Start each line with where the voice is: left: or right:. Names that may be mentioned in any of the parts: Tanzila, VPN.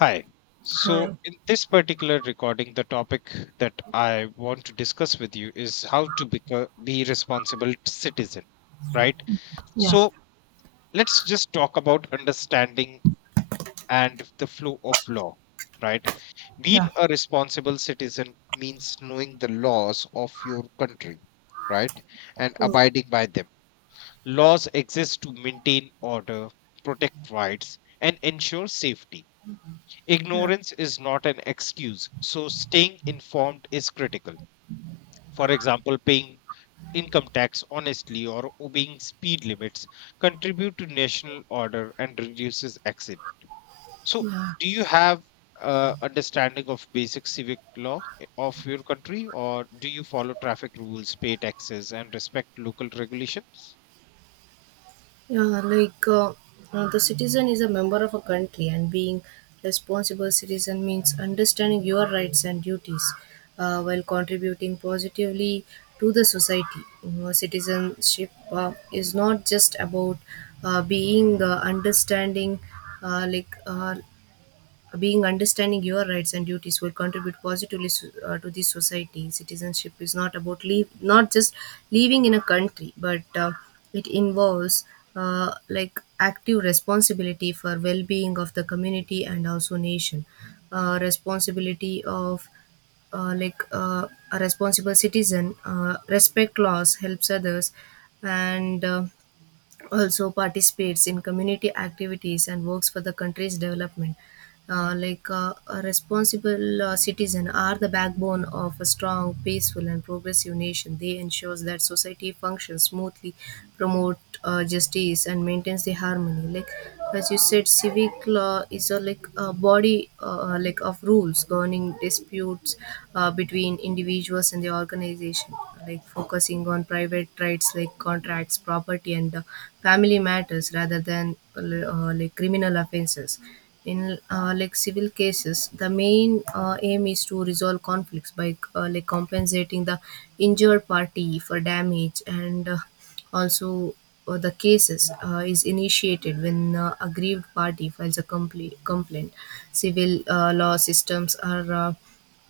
left: Hi. So,
right: はい。
left: in this particular recording, the topic that I want to discuss with you is how to become be responsible citizen, right?
right: Yeah.
left: So, let's just talk about understanding and the flow of law, right?
right: Yeah.
left: Being a responsible citizen means knowing the laws of your country, right? And
right: Oh,
left: abiding by them. Laws exist to maintain order, protect rights, and ensure safety.
right: yeah.
left: Ignorance is not an excuse, so staying informed is critical. For example, paying income tax honestly or obeying speed limits contribute to national order and reduces accident. So,
right: Yeah.
left: do you have understanding of basic civic law of your country, or do you follow traffic rules, pay taxes, and respect local regulations?
right: Yeah, the citizen is a member of a country, and being responsible citizen means understanding your rights and duties while contributing positively to the society. You know, citizenship is not just about uh, being uh, understanding, uh, like uh, being understanding your rights and duties will contribute positively to the society. Citizenship is not about leave, not just living in a country, but it involves like active responsibility for well-being of the community and also nation. Responsibility of a responsible citizen, respect laws, helps others, and also participates in community activities and works for the country's development. A responsible citizen are the backbone of a strong, peaceful and progressive nation. They ensures that society functions smoothly, promote justice and maintains the harmony. Like as you said, civic law is a like a body like of rules governing disputes between individuals and the organization, like focusing on private rights like contracts, property and family matters rather than like criminal offenses. In like civil cases, the main aim is to resolve conflicts by like compensating the injured party for damage. And also the cases is initiated when aggrieved party files a complaint. Civil law systems are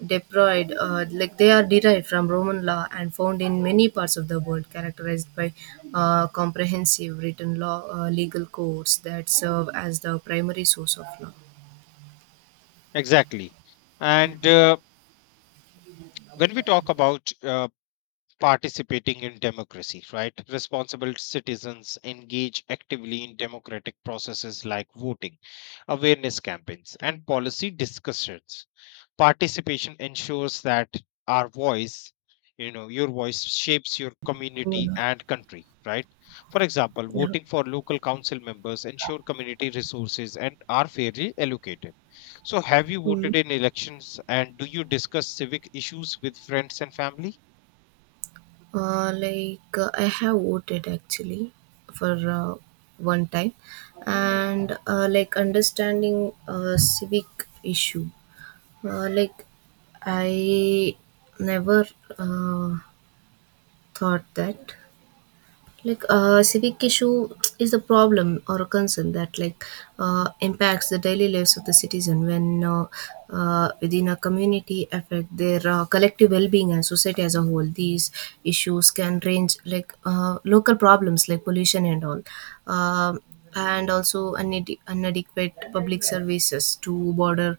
right: deployed, like they are derived from Roman law and found in many parts of the world, characterized by comprehensive written law, legal codes that serve as the primary source of law.
left: Exactly. And when we talk about participating in democracy, right? Responsible citizens engage actively in democratic processes like voting, awareness campaigns, and policy discussions. Participation ensures that our voice, your voice shapes your community
right: Yeah,
left: and country, right? For example,
right: yeah.
left: voting for local council members ensure community resources and are fairly allocated. So, have you
right: Mm.
left: voted in elections and do you discuss civic issues with friends and family?
right: I have voted actually for one time, and like understanding civic issue. Like I never uh, thought that. Like civic issue is a problem or a concern that like impacts the daily lives of the citizen when within a community affect their collective well-being and society as a whole. These issues can range like local problems like pollution and all. Um and also inadequate public services to border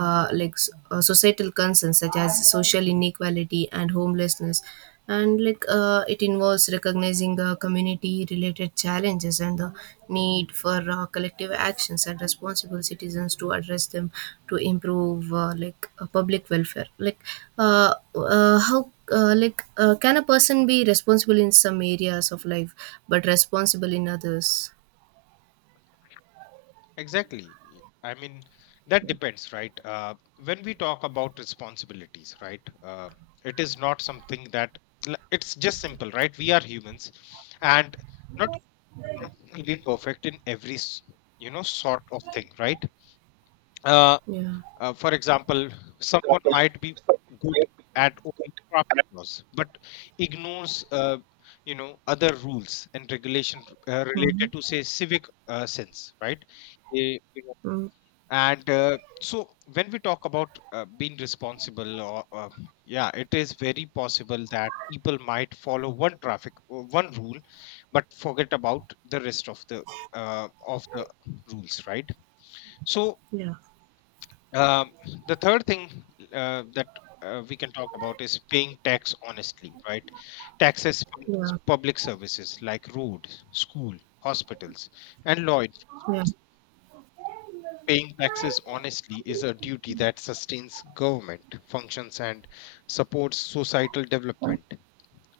right: societal concerns such as social inequality and homelessness. And like it involves recognizing the community related challenges and the need for collective actions and responsible citizens to address them to improve public welfare. How can a person be responsible in some areas of life but responsible in others?
left: Exactly. I mean, that depends, right? When we talk about responsibilities, right? It is not something that it's just simple, right? We are humans, and not really perfect in every you know sort of thing, right? Uh,
right: Yeah.
left: for example, someone might be good at only craft laws, but ignores you know other rules and regulation
right: Mhm.
left: related to say civic sense, right?
right: Mm.
left: And so when we talk about being responsible or yeah, it is very possible that people might follow one rule, but forget about the rest of the uh, of the rules, right? So
right: Yeah.
left: um, the third thing that we can talk about is paying tax honestly, right? Taxes fund
right: Yeah.
left: public services like roads, school, hospitals, and law
right: Yeah.
left: enforcement. Paying taxes honestly is a duty that sustains government functions and supports societal development.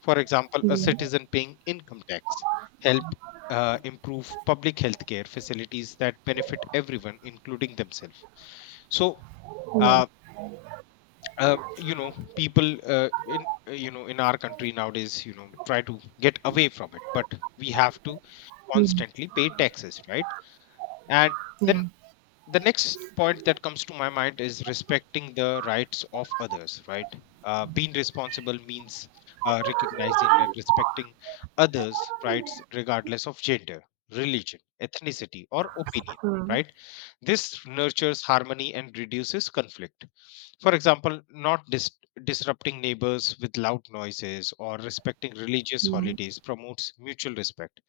left: For example, a
right: Mhm.
left: citizen paying income tax help improve public health care facilities that benefit everyone, including themselves. So,
right: Yeah.
left: uh, you know, people in you know, in our country nowadays, you know, try to get away from it, but we have to
right: Mhm.
left: constantly pay taxes, right? And then
right: Yeah.
left: the next point that comes to my mind is respecting the rights of others, right? Being responsible means recognizing and respecting others rights regardless of gender, religion, ethnicity, or opinion,
right: Mhm.
left: right? This nurtures harmony and reduces conflict. For example, not disrupting neighbors with loud noises or respecting religious holidays promotes mutual respect.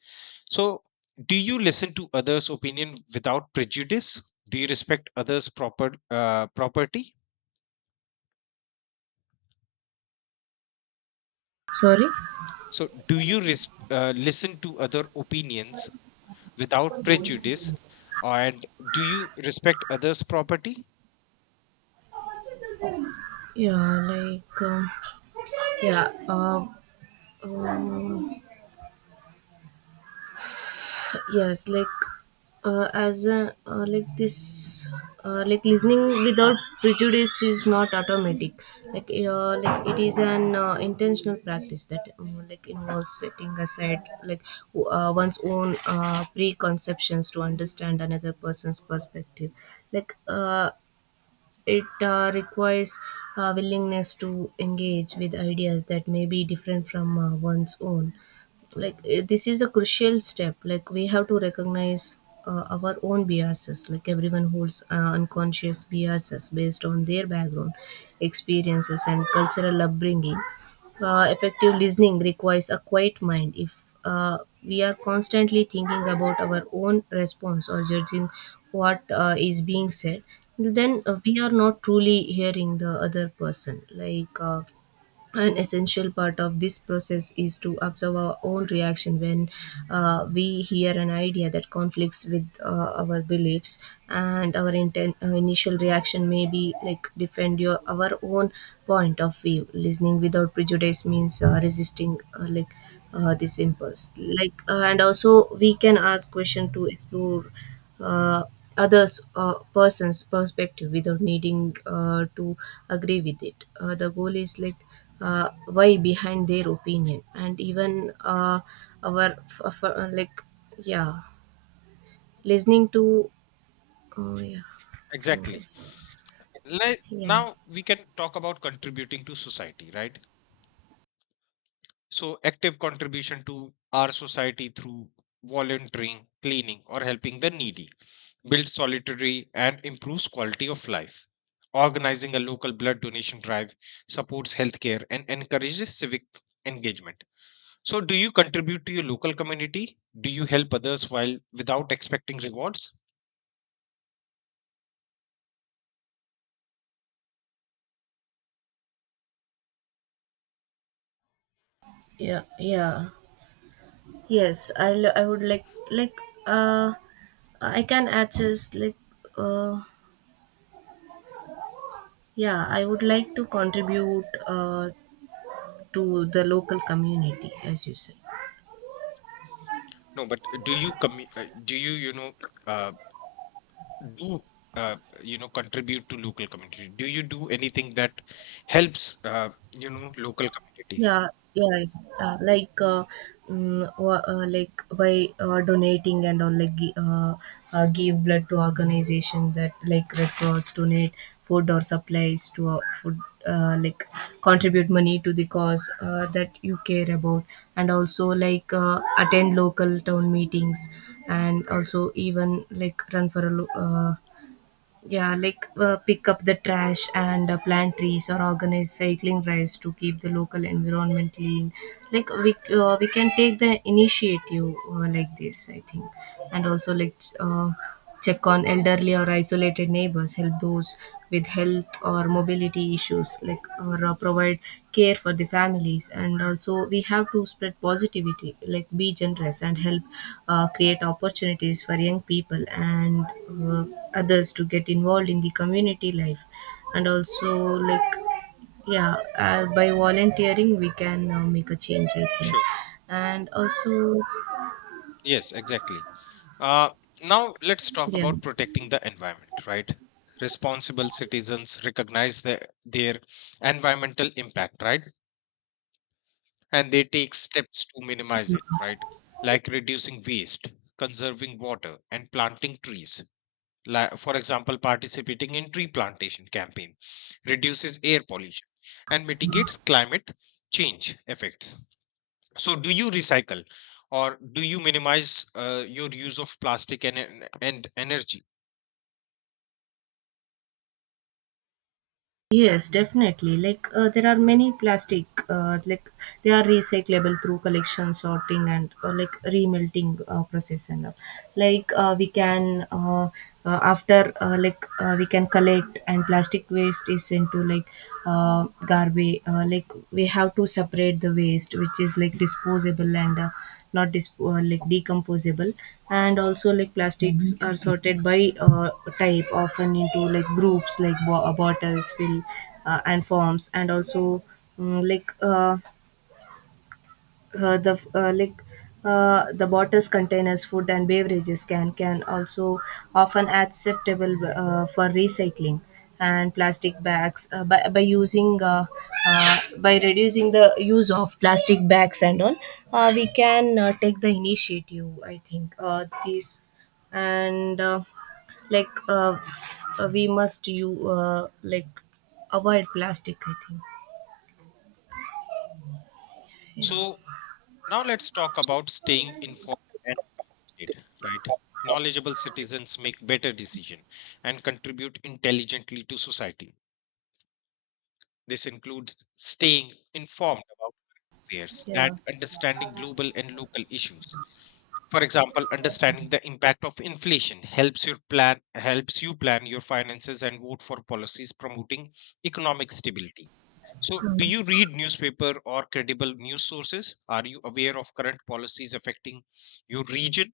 left: So, do you listen to others' opinion without prejudice? Do you respect others' property?
right: Sorry?
left: So, do you listen to other opinions without prejudice, and do you respect others' property?
right: Yeah, like, um, yeah, um, um, yes, like as a like this like listening without prejudice is not automatic. Like it is an intentional practice that like involves setting aside like one's own preconceptions to understand another person's perspective. like uh, it requires a willingness to engage with ideas that may be different from one's own. Like, this is a crucial step. Like we have to recognize our own biases. Like everyone holds unconscious biases based on their background, experiences, and cultural upbringing. Effective listening requires a quiet mind. If we are constantly thinking about our own response or judging what is being said, then we are not truly hearing the other person. An essential part of this process is to observe our own reaction when we hear an idea that conflicts with our beliefs, and our initial reaction may be like defend your our own point of view. Listening without prejudice means resisting this impulse. And also we can ask question to explore uh, others person's perspective without needing to agree with it. The goal is like why behind their opinion. And even our f- f- like yeah, listening to, oh yeah. Can go.
left: Exactly. Let,
right: yeah
left: now we can talk about contributing to society, right? So active contribution to our society through volunteering, cleaning, or helping the needy builds solidarity and improves quality of life. Organizing a local blood donation drive supports healthcare and encourages civic engagement. So, do you contribute to your local community? Do you help others while without expecting rewards?
right: yeah. Yes, I would like uh I can adjust like uh yeah, I would like to contribute to the local community, as you said.
left: No, but do you do you, you know, uh, do you know, contribute to local community, do you do anything that helps, you know, local community?
right: Yeah, yeah, yeah. Uh, Like, uh, like by donating and all, like give blood to organization that like Red Cross, donate food or supplies to food, like contribute money to the cause that you care about, and also like attend local town meetings, and also even like run for a yeah, like pick up the trash and plant trees or organize cycling drives to keep the local environment clean. Like we can take the initiative like this, I think. And also check on elderly or isolated neighbors, help those with health or mobility issues, like or provide care for the families. And also we have to spread positivity, like be generous and help create opportunities for young people and uh, others to get involved in the community life. And also like yeah, by volunteering we can make a change, I think.
left: Sure.
right: And also
left: Yes, exactly. uh, now let's talk
right: yeah.
left: about protecting the environment, right? Responsible citizens recognize their environmental impact, right? And they take steps to minimize it, right? Like reducing waste, conserving water, and planting trees. Like for example, participating in tree plantation campaign reduces air pollution and mitigates climate change effects. So do you recycle or do you minimize your use of plastic and energy?
right: Yes, definitely. Like there are many plastic, like they are recyclable through collection, sorting, and like remelting process and all. Like we can after like we can collect and plastic waste is sent to like garbage. Like we have to separate the waste, which is like disposable and not dis- like decomposable. And also like plastics are sorted by type, often into like groups like bottles, fill and forms. And also mm, like uh, uh, the uh, like the bottles, containers, food and beverages can also often acceptable for recycling. And plastic bags by reducing the use of plastic bags and all, we can take the initiative, I think, these. And like uh, we must you like avoid plastic, I think. Yeah,
left: So now let's talk about staying informed and updated, right? Knowledgeable citizens make better decision and contribute intelligently to society. This includes staying informed affairs and
right: yeah.
left: understanding global and local issues. For example, understanding the impact of inflation helps your plan helps you plan your finances and vote for policies promoting economic stability. So, do you read newspaper or credible news sources? Are you aware of current policies affecting your region?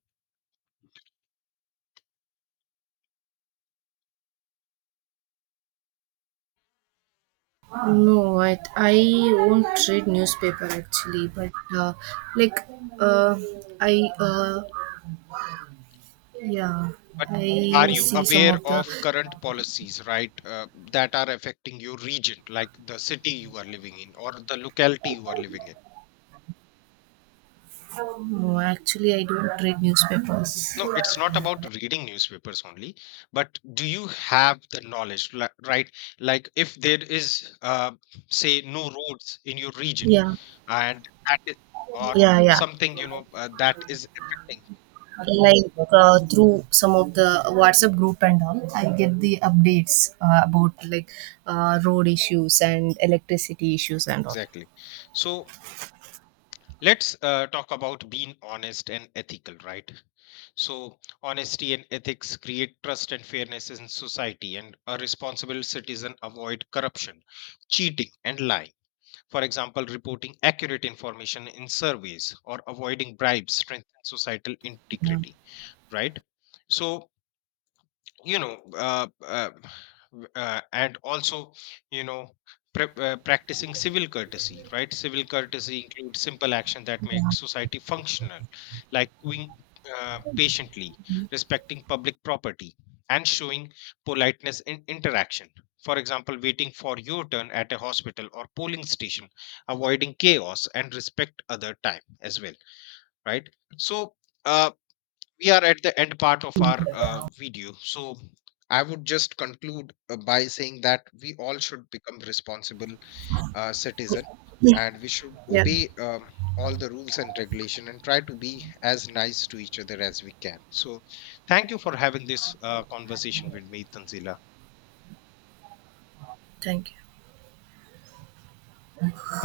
right: No, I won't read newspaper actually, but uh, like uh, I yeah,
left: But are
right: I
left: you
right: see some
left: aware
right: of the.
left: of current policies, right, that are affecting your region, like the city you are living in or the locality you are living in?
right: No, actually, I don't read newspapers.
left: No, it's not about reading newspapers only, but do you have the knowledge, right? Like if there is, say, no roads in your region,
right: Yeah,
left: and that is, or
right: yeah, yeah.
left: something, you know, that is affecting
right: Like through some of the WhatsApp group and all, I get the updates about like road issues and electricity issues and all.
left: exactly. So let's talk about being honest and ethical, right? So honesty and ethics create trust and fairness in society, and a responsible citizen avoid corruption, cheating, and lying. For example, reporting accurate information in surveys or avoiding bribes strengthens societal
right: Yeah,
left: integrity, right? So, you know uh, uh, and also, you know, practicing civil courtesy, right? Civil courtesy includes simple action that makes society functional, like queuing patiently, respecting public property, and showing politeness in interaction. For example, waiting for your turn at a hospital or polling station, avoiding chaos and respect other time as well, right? So uh, we are at the end part of our video, so I would just conclude by saying that we all should become responsible citizen,
right: yeah.
left: and we should
right: Yeah.
left: obey all the rules and regulation and try to be as nice to each other as we can. So thank you for having this conversation with me, Tanzila.
right: Thank you.